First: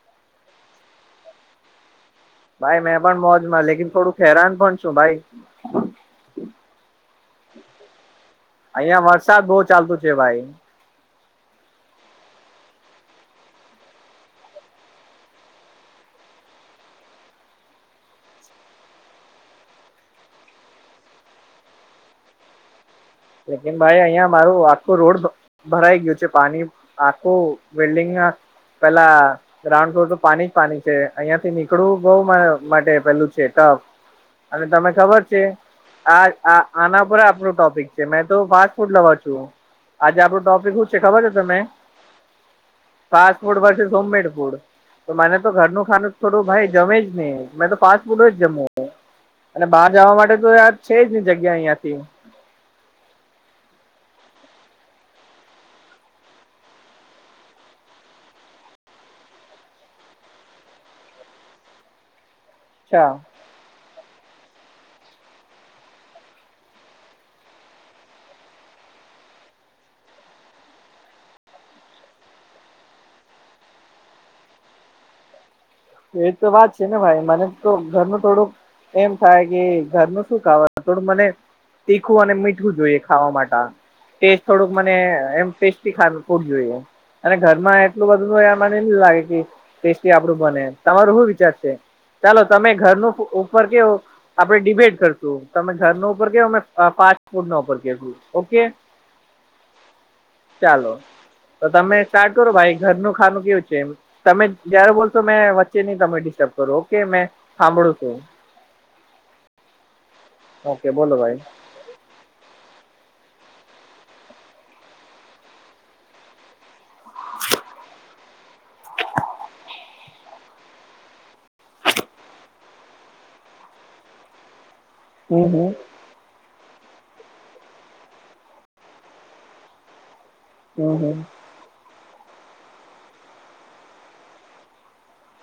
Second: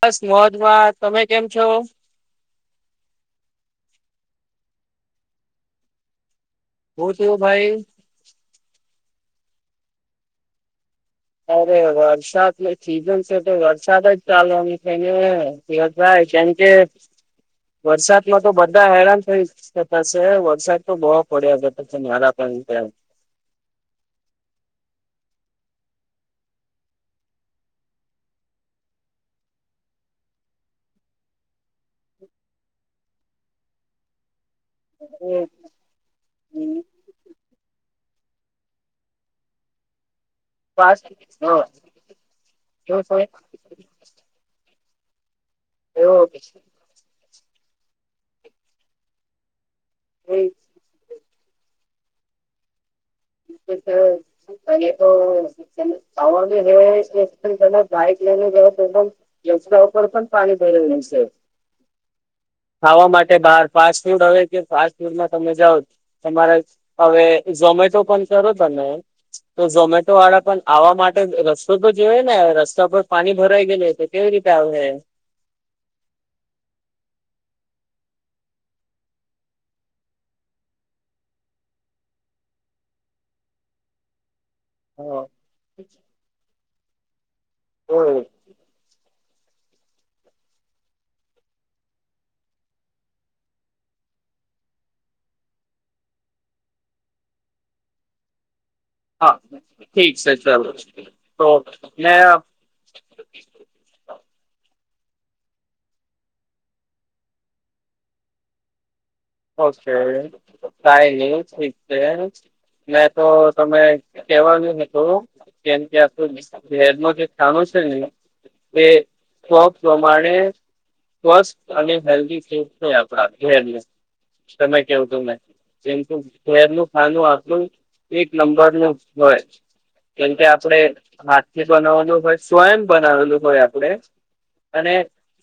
બસ મોજ મા તમે કેમ છો? ભાઈ મેં પણ મોજમાં લેકન થોડું હેરાન પણ છું ભાઈ હુ‌ થિયુ ભાઈ અહિયાં વરસાદ બહુ ચાલતુ છે ભાઈ અરે વરસાદ ને સીઝન છે તો વરસાદ જ ચાલવાની છેને ચિરાગભાઈ કેમ કે વરસાદમાં તો બધા હેરાન થયિશ સુરતમાં સે વરસાદ તો બહુ પડ્યાતા છે મારા પણ લેકિન ભાઈ અહિયાં મારું આખું રોડ ભરાઈ ગયું છે પાણી આખું બિલ્ડિંગ ના પેલા ગ્રાઉન્ડ ફ્લોર તો પાણી પાણી છે અહિયાં થી નીકળવું બઉુ અ માટે પેલું છે ટઅફ. અને તમે ખબર છે આ આ એ આના પર આપણું ટોપિક મેં તો ફાસ્ટ ફૂડ લવા છું આજે આપડો ટોપ ખબર પાસ છે તમે હા શું છે fast food versus homemade food તો મે તો ઘરનું ખાનું એવો થોડું ભાઈ જમે જ નહી મે તો ફાસ્ત ફૂડ જ જમું અને બહાર જવા માટે તો યાર છે જ જગ્યા અહીયાંથી હ [inaudible] મનેતો વાની હ [inaudible] બાઈક લેને ગયો તો એકદમ રસ્તા ઉપર પણ પાણી ભરેલું છે [unintelligible] ખાવા માટે બાર ફાસ્ટ ફૂડ હવે કે ફાસ્ટ ફૂડમાં તમે જાઓ તમારા હવે ઝોમેટો પણ સરસ બને તો ઝોમેટો વાળા પણ આવા માટે રસ્તો તો જોવે ને રસ્તા પર પાણી ભરાઈ ગઇલે કેવી રીતે આવહે એ તો વાત છે ને ભાઈ મને તો ઘરનું થોડુંક એમ થાય કે ઘરનું શું ખાવા થોડું મને તીખું અને મીઠવું જોઈએ ખાવા માટા ટેસ્ટ થોડુંક મને હા એમ ટેસ્ટી ખાવ ફુડ જોઈએ અને ઘરમાં એટલું ઓહ બધું એ મને એમ લાગે કે ટેસ્ટી આપડું બને તમારું શું વિચાર છે. ચાલો તમે ઘરનું ઉ ઉપર કેવુ આપડે ડિબેટ કરશું તમે ઘર નુ ઉપર કેવો અમે અ ફાસ્ટ ફૂડ નો ઉપર કેશુ ઓકે હા ઠીક છે ચાલો ચલો તો તમે સ્ટાર્ટ મેં કરો ભાઈ ઘરનું ખાનું કેવું છે એમ તમે જય્યારે બોલશો મેં વચ્ચે નહી તમે ડિસ્ટર્બ કરો ઓકે મેં સાંભળું છું. ઓકે ઓકે બોલો કાઇની ભાઈ થિક છે મે તો તમે કેવાનુ હતું. કેમ કે આપણું ઝેર ન જે ખાણુ છે ને. એ સ્ પ્રમાણે સ્વસ્થ અને હેલ્ધી ફૂડ નહી આપડા ઘેરને. સમય કેવ તુંમેને હમ હમ જેમ શેર નું ખાનું આપલું એક નંબર નું હોય કેમકે. આપડે હમ હાથથી બનાવેલું હોય સ્વયં બનાવેલું હોય આપડે અને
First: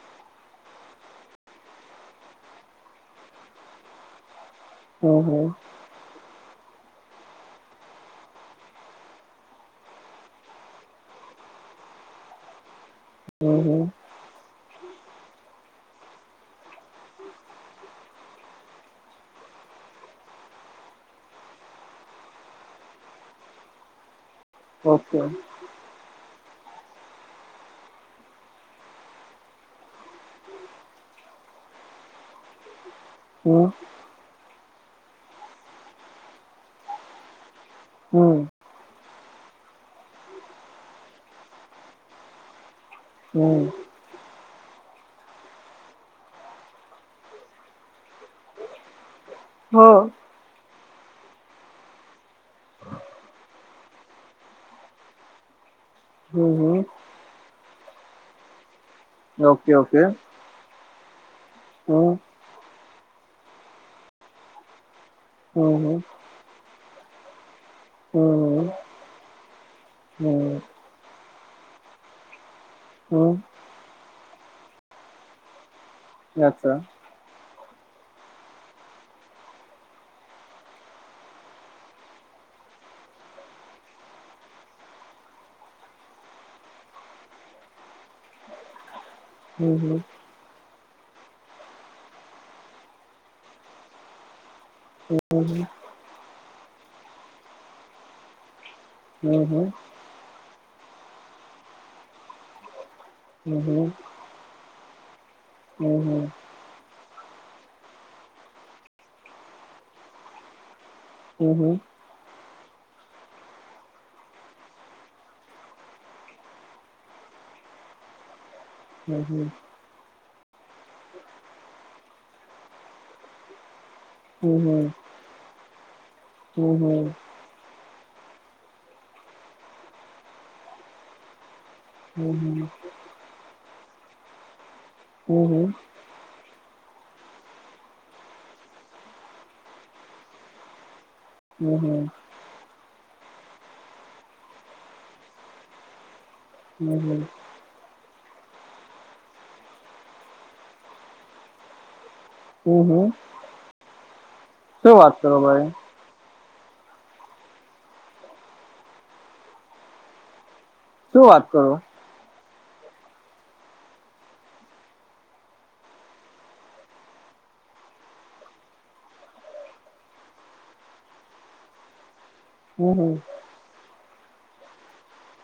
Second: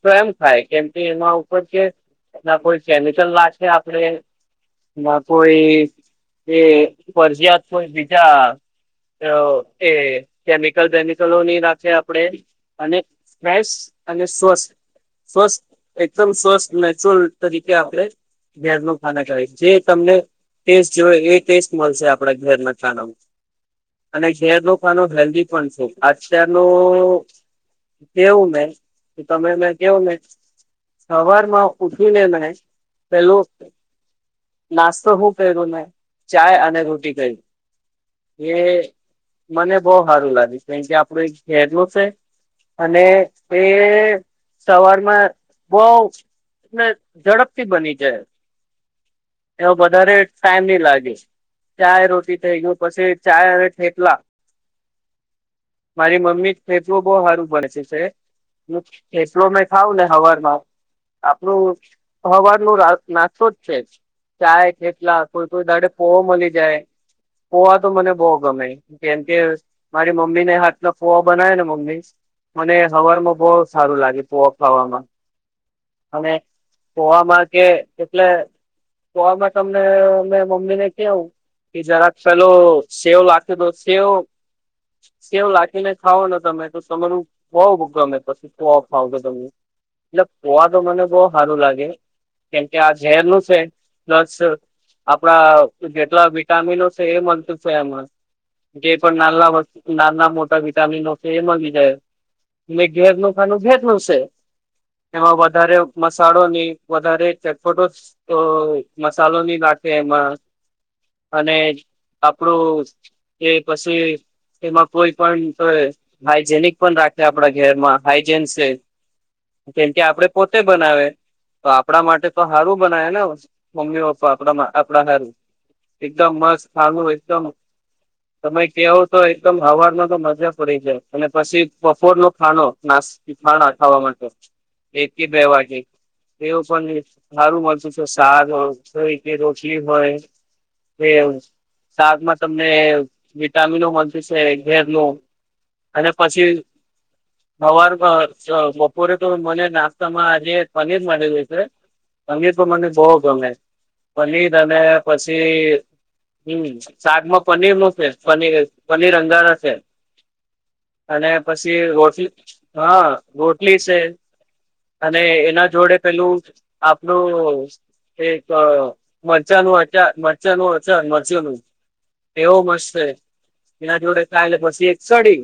સ્વયં થાય કેમ કે એના ઉપર કે ના કોઈ કેમિકલ લાચ આપડે બાપ હમ હમ એ એ ફરજીયાત કોઈ બીજા એ કેમિકલ બેેમિકલો ની રાખે આપડે અને હમ હમ ફઇસ હમ અને સોસ સ્વસ્થ એકદમ સ્વસ્થ નેચરલ તરીકે આપણે ઘેર ન ખાના ખવા જે તમને ટેસ્ટ જોવે એ ટેસ્ટ મળશે આપડા ઘેરના ખાનામાં [inaudible] અને ઘેર ન ખાનો ઓકે હેલ્ધી પણ છે અત્યારનો કેવું ને તો તમે મે કેવું ને સવાર ઉઠવીને ન પેલો હમ નાસ્તો હું કર્યો ન ચાય અને રોટી કર હમ એ મને બહુ સારું લાગ્યું કારમ કે આપડું એક ઘેરનું છે અને એ હમ સવારમાં બહને ઝડપથી બની છે. એ હા વધારે ટાઈમ નહી લાગે ચાય રોટી થઈ ગયો પછી ચાય હ થઠેટલા મારી મમ્મી હમ હમ ફેરવું બહુ સારું ભડ છે છે. એફ્લો મે ઓકે ખાવ ઓકે ને હવાર આપણું હમ હવાન ન નાસ્તો જ છે ચાય ખેટલા કોઈ કોઈ હમ દાડે હમ હમ પોહો મળી જાય પોવા તો મને બહુ ગમે જેમ કે મારી મમ્મી હમ નેા પોવા બનાય ને મમ્મી મને હમ સવારમાં બહ સારું લાગે પોવા ખાવામાં અને અચ્છા જોવામાં કે એટલે જોમાં તમને મેમે મમ્મી ને કવું કે જરાક પેલો સેવ લાગતો તો સેવ કેવ લખીને ખાવો ને તમે તો તમારું બવ ગમે પછી તો ફાવ કે તમને હમ હમ પોવા તો મને બહ સારું લાગે કેમકે આ ઝેર નું છે પ્લસ આપડા જેટલા વિટામિનો છે એ મળત છે આમાં જે પણ હમ નાના હમ વસ્તુ નાના મોટા વિટામિન છે એ માંગી જાય અને ઘેર ન નું હમ ભેદ હમ ન છે એમાં વધારે હમ હમ મસાળોની વધારે ચટપટો મસાલો ની નાખે એમાં હમ હમ અને હમ હમ આપડું એ પછી એમાં કોઈ પણ હાઈજેનિક પણ રાખે આપણા ઘેરમાં હાઈજેન છે. હમ હમ કેમ કે આપડે પોતે બનાવે તો આપણા માટે તો સારું બનાવે ને મમ્મી પપ્પા આપ આપણા હારું એકદમ મસ્ત હમ ખારનું એકદમ તમે કવો તો એકદમ હવામાં તો મજા પડી જાય અને પછી બપોર નો ખાનોો નાસ્ ખાના ખાવા માટે એક કે બે હમ વાગે એવું પણ સારું મળતું છે શક જોય કે રોટલી હોય કે હમ સાદમાં તમને વિટામિનો મળ છે ઘેરલું અને પછી હમ હમ હવાર બપોરે તો મને નાસ્તા માં આજે પનીર મળી ગય છે. પનીર તો મને હમ બહુ ગમે પનીર અને શું વાત કરો પછી ભાઈ હમ શાકમાં પનીર નું છે પનીર પનીર અંગારા છે શું અને વાત કરો? પછી રોટલી હા રોટલી છે. અને એના જોડે પેલું આપલું એક મરચાનું અ મરચાનું છે મરચીનું એવો મસ્ત હમ છે, હમ એના જોડે કાલે પછી એક સડી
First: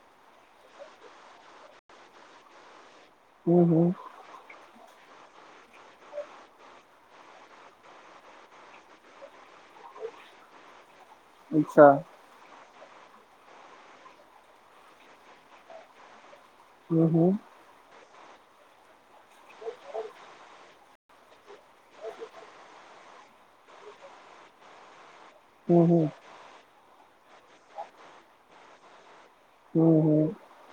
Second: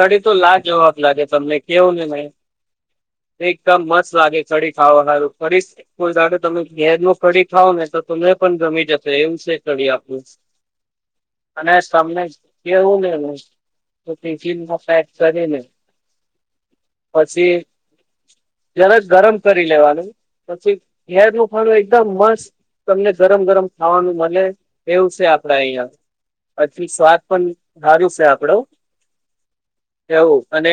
લડી તો લા જવાબ લાગે તમને કેવું ને મેં હમ એકદમ હમ મસ્ત લાગે ચડી ખાવો સારું ફરી ફૂલઝાડું તમે, ગેર ન કડી ખાવ ને તો તમને પણ ગમી જશે, એમ છે કડી આપણું અને અચ્છા. તમને કેવું ને ટિફિન મા પેક કરીને, હમ હમ પછી જરા ગરમ કરી લેવાનું પછી હેર નું હ એકદમ મસ્ત તમને ગરમ ગરમ ખાવાનું મળે એવું છે, આપડા હમ અહિયાં હમ પછી સ્વાદ પણ સારું છે, આપડું હમ હમ એવું અને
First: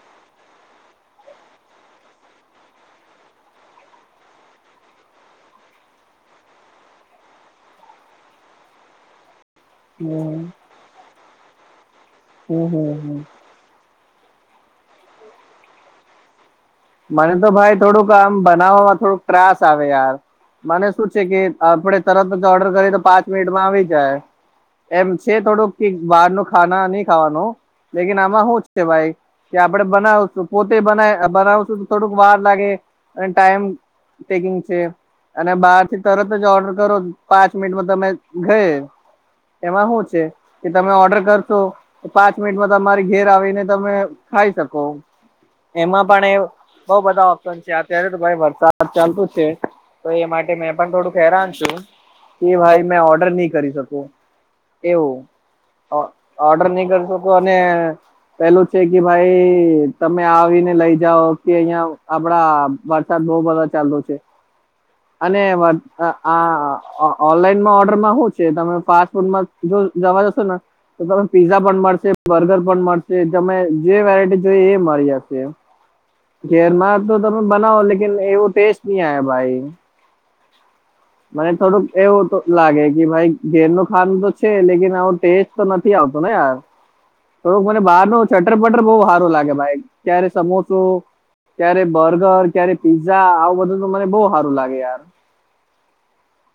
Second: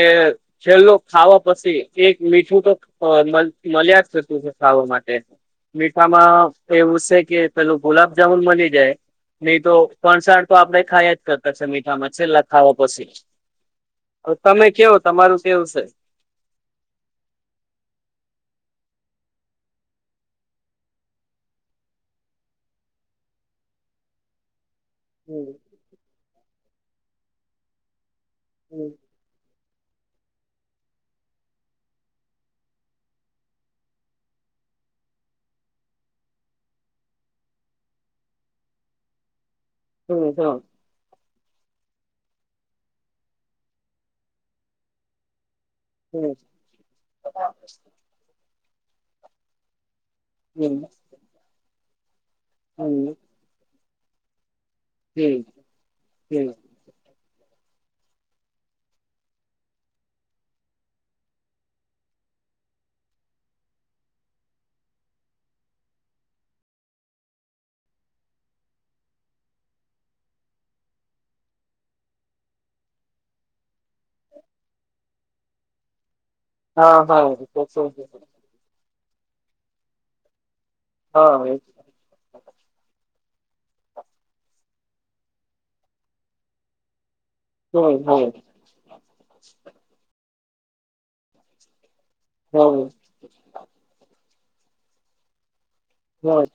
છેલ્લો ખાવા પછી એક મીઠું તો મળ્યા જ થતું છે, ખાવા માટે મીઠામાં એવું છે કે પેલું ગુલાબજામુન મળની જાય. નહી તો હમ ફણસાણ તો આપડે ખાયા જ કરતા છે, મીઠામાં છેલ્લા ખાો હમ હમ પછી. હમ તમે કેવો તમારું કેવ છે? મને તો ભાઈ થોડુંક આમ બનાવમાં થોડુંક ત્રાસ આવે યાર, મને શું છે કે આપડે તરત જ ઓર્ડર કરીએ, તો પાંચ મિનિટમાં આવી જાય. એમ છે હમ થોડુંક બહાર ન ખાના નહી, ખાવાનું લેકન આમાં શું છે હમ ભાઈ. કે આપડે બનાવશું પોતે બનાવશું, તો થોડુંક વાર લાગે અને ટાઈમ તેગીંગ છે. અને બહાર થી તરત જ ઓર્ડર કરો, પાંચ મિનિટમાં તમે ગય એમાં શું છે. હમ હમ તમે ઓર્ડર કરશો તો પાંચ મિનિટમાં તમારી ઘેર આવીને તમે ખાઈ શકો. એમાં પણ હમ એ બઉ બધા ઓપ્શન છે અત્યારે તો ભાઈ વરસાદ ચાલતુ છે, તો એ માટે હમ મેં પણ થોડુંક હેરાન છું, કે ભાઈ મેં હમ ઓર્ડર નહી કરી શકું એવું હમ હમ ઓર્ડર નહી કરશો, અને પેલું છે કે ભાઈ તમે આવીને લઈ જાઓ, કે અહિયાં આપડા વરસાદ બહ બધો ચાલતો છે, અને આ ઓનલાઈનમાં ઓર્ડરમાં હોવ છે, તમે ફાસ્ટ ફૂડમાં જો જવા જસ તો તમે પીઝા પણ મળશે બર્ગર પણ મળશે તમે જે વેરાયટી જોઈ એ મારી હશે. ગેરમા હા તો હા તમે બનાઓ લકન એવો ટેસ્ટ નહી, આયા ભાઈ મે હા હમ થોડુંક એવું તો લાગે કે ભાઈ ઘેર ન ખાડ તો છે, લેન આવો ટેસ્ટ તો નથી આવતો ને યાર થોડોક મને બહાર ન હમ ચટર પટર બહુ સારું લાગે ભાઈ ક્યારે સમોસો ત્યારે બર્ગર ક્યારે હમ પીઝઝા આવું બધું તો મને બહુ સારું લાગે યાર હ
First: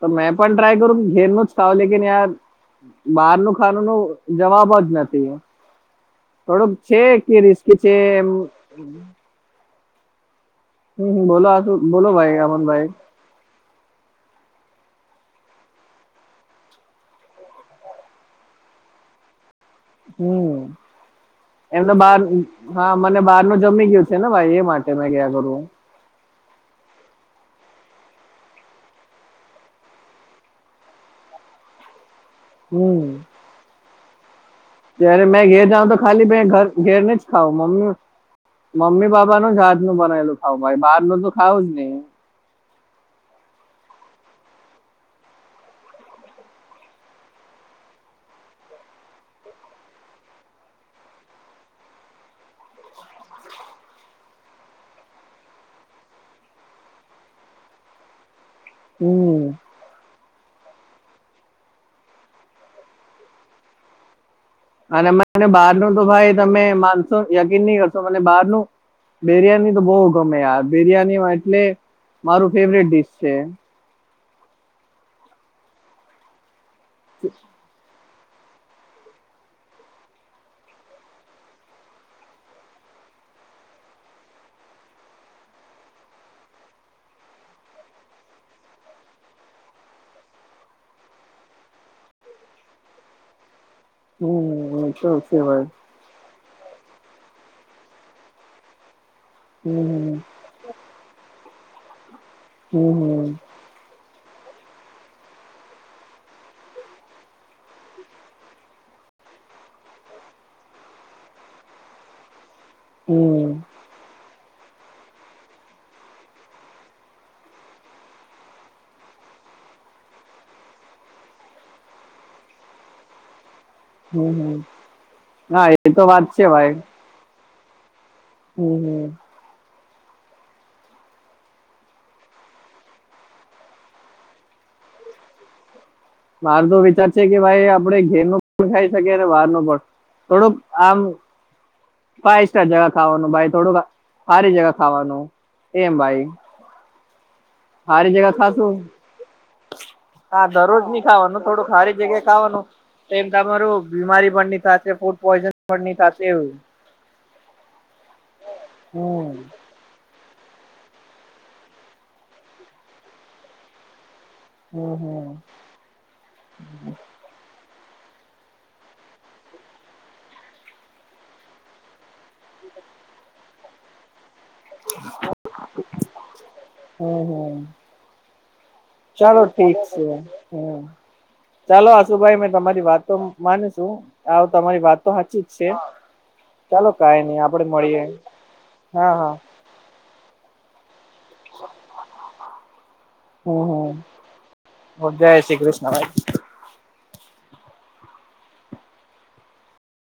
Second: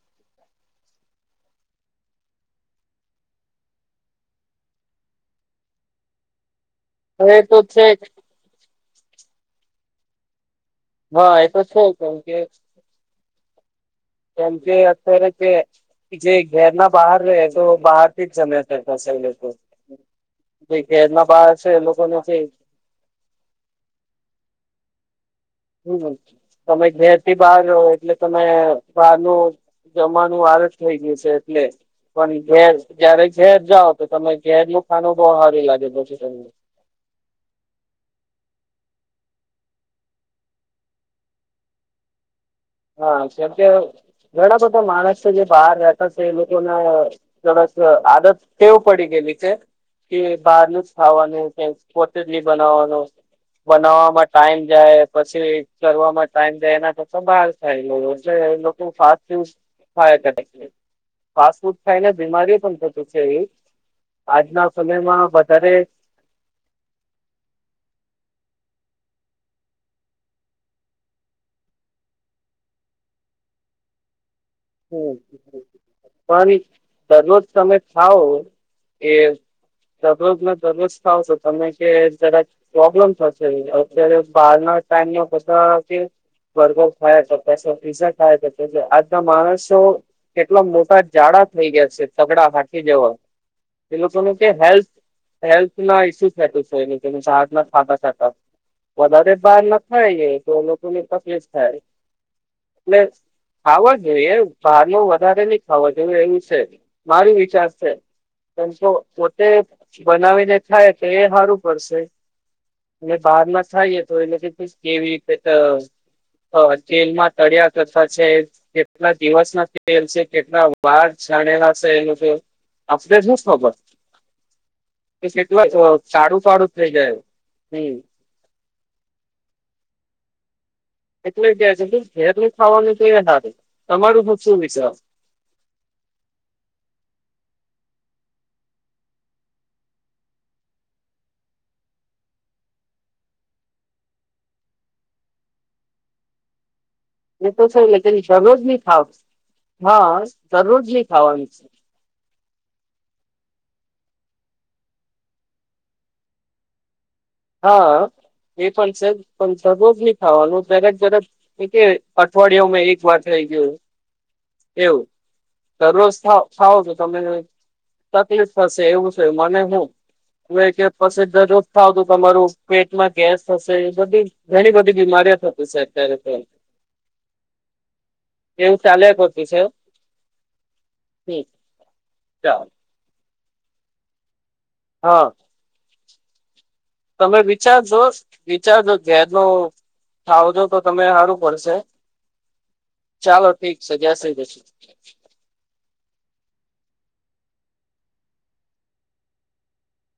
તો મેં પણ ટ્રાય કરું ઘેરનું જ ખાવા નુ લેકન બહાર ન ખાનું ન જવાબ જ નથી. થોડુંક છે કે એ તો રિસ્કી છે જ એમ, હમ્મ હમ્મ હા એ બોલો તો છે બોલો ભાઈ અમનભાઈ એમપે હત રપ જે ઘેરના બહાર રહે તો બહારથી જ જ્યા ત સૌ લોકો હમ જે ઘેરમાં બાર છે, એ એમને લોકોને બાર જે હા, મને બહાર નું જમી ગયું છે ને ભાઈ એ માટે મે ગયા કરું હમ્મ તમે જેથી બહાર રહો એટલે તમે બારનું જમાવાનું વાર જ થઈ ગયું છે, એટલે પણ ઘેર હમ જયારે ઘેર જાઓ તો તમે ઘેરનુ ખાવું ત્યારે બો મેં હારી લાગે પછી તમને. ઘેર ને જ ખાવ મમ્મી મમ્મી પાપા નું જ હાથ નું બનાયલું ખાવ ભાઈ બારનુ તો ખાવું જ ની. હા કેમ કે ઘણા બધા માણસો જે બહાર રહેતા છે, એ લોકોના ત આદત ટેવ પડી ગેલી કે કે બહાર નું જ ખાવાનું કે [unintelligible] બનાવવાનું. બનાવવામાં ટાઈમ જાય પછી કરવામાં ટાઈમ જાય એના કરતાં બાર હમ [unintelligible] ફાસ્ટ ફૂડ ખાયને બીમારી પણ થતી છે એ. આજના અને સમયમાં મને બહાર વધારે નું તો ભાઈ તમે માનશો યકીન ની કરશો મને બરનું બિરિયાની તો બોઉ ગમે યાર બિરિયાનીમાં એટલે મારું ફેવરેટ ડીશ છે. હમ પણ દરરોજ તમે ખાવ એ દરરોજના દરરોજ ખાવ છો તમે કે જરાક પ્રોબ્લેમ થશે અત્યારે બહાર ના ટાઈમ બધા કે બર્ગર ખાયા છો પછી પિઝા ખાય તો એટલે આજના માણસ સૌ એટલા મોટા જાડા થઈ ગયા છે તગડા હાથી જેવા એ લોકો ને કે હમ એ હેલ્થ તો છે ભાઈ હેલ્થ ના ઇસ્યુ [unintelligible] વધારે બહાર ના હમ ખાય એ તો એ લોકોને તકલીફ થાય, હમ એટલે. બાર નું વધારે નહીં ખાવા જોએ એવું છે. મારે વિચાર છે. એમ જો પોતે બનાવીને થાય તો એ હારું પડશે. હમ એટલે બહારના હમ થાયએ તો એટલે કેવી રીતે ત તેલમાં તળિયા કરતા છે. કેટલા દિવસ ના તેલ છે કેટલા વાર છણેલા છે. એનું આપણે શું ખબર હમ હા એ તો [unintelligible] વાત સારું છે સારું ભાઈ થઈ જાય. હમ હમ હમ. એટલે કે છે ઘેર નું ખાવાનું તો સારું તમારું શું વિશ્વાસ મારું તો વિચાર છે કે ભાઈ આપડે ઘેર નુ પણ ખાઈ શકીએ બાર નું પણ થોડુંક આમ ફાઈવ સ્ટાર જગા ખાવાનું ભાઈ થોડુંક સારી જગા ખાવાનું એમ ભાઈ. એ તો છે હારી લેકન જગ્યા દરરોજ ખાશું નહી ખાવ હા દરરોજ ની ખાવાનું થોડું હારી જગ્યા ખાવાનું તો એમ તમારું બીમારી પણ ની થશે ફૂડ પોઈઝન પણ ની થશે એવું હા એ પણ છે. હમ પણ દરરોજ ની ખાવાનું [unintelligible] કે અઠવાડિયામાંં એક વાર થઇ ગયો. એવું હમ હમ દરરોજ ખાવ ખાવ તો તમે તકલીફ થશે એવું છે. મને હું હું કે પછી દરરોજ ખાવું તમારું પેટમાં ગેસ થશે બધી ઘણી બધી બીમારીઓ થતી છે અત્યારે. હમ હમ એવું ચાલે ચાલો ઠીક છે. હ હમ ચાલો આશુભાઈ મે ચાલ તમારી વાતો માને છું. આવ તમારી વાત તો હા હાચી જ છે. ચાલો કાઈ તમે નઈ આપડે વિચારજો મળીએ વિચારજો હા ઘેર હા નું થાવજો તો તમે હારું પડશે. ચાલો હમ ઠીક છે જય હમ શ્રી કૃષ્ણ. જય શ્રી કૃષ્ણ ભાઈ.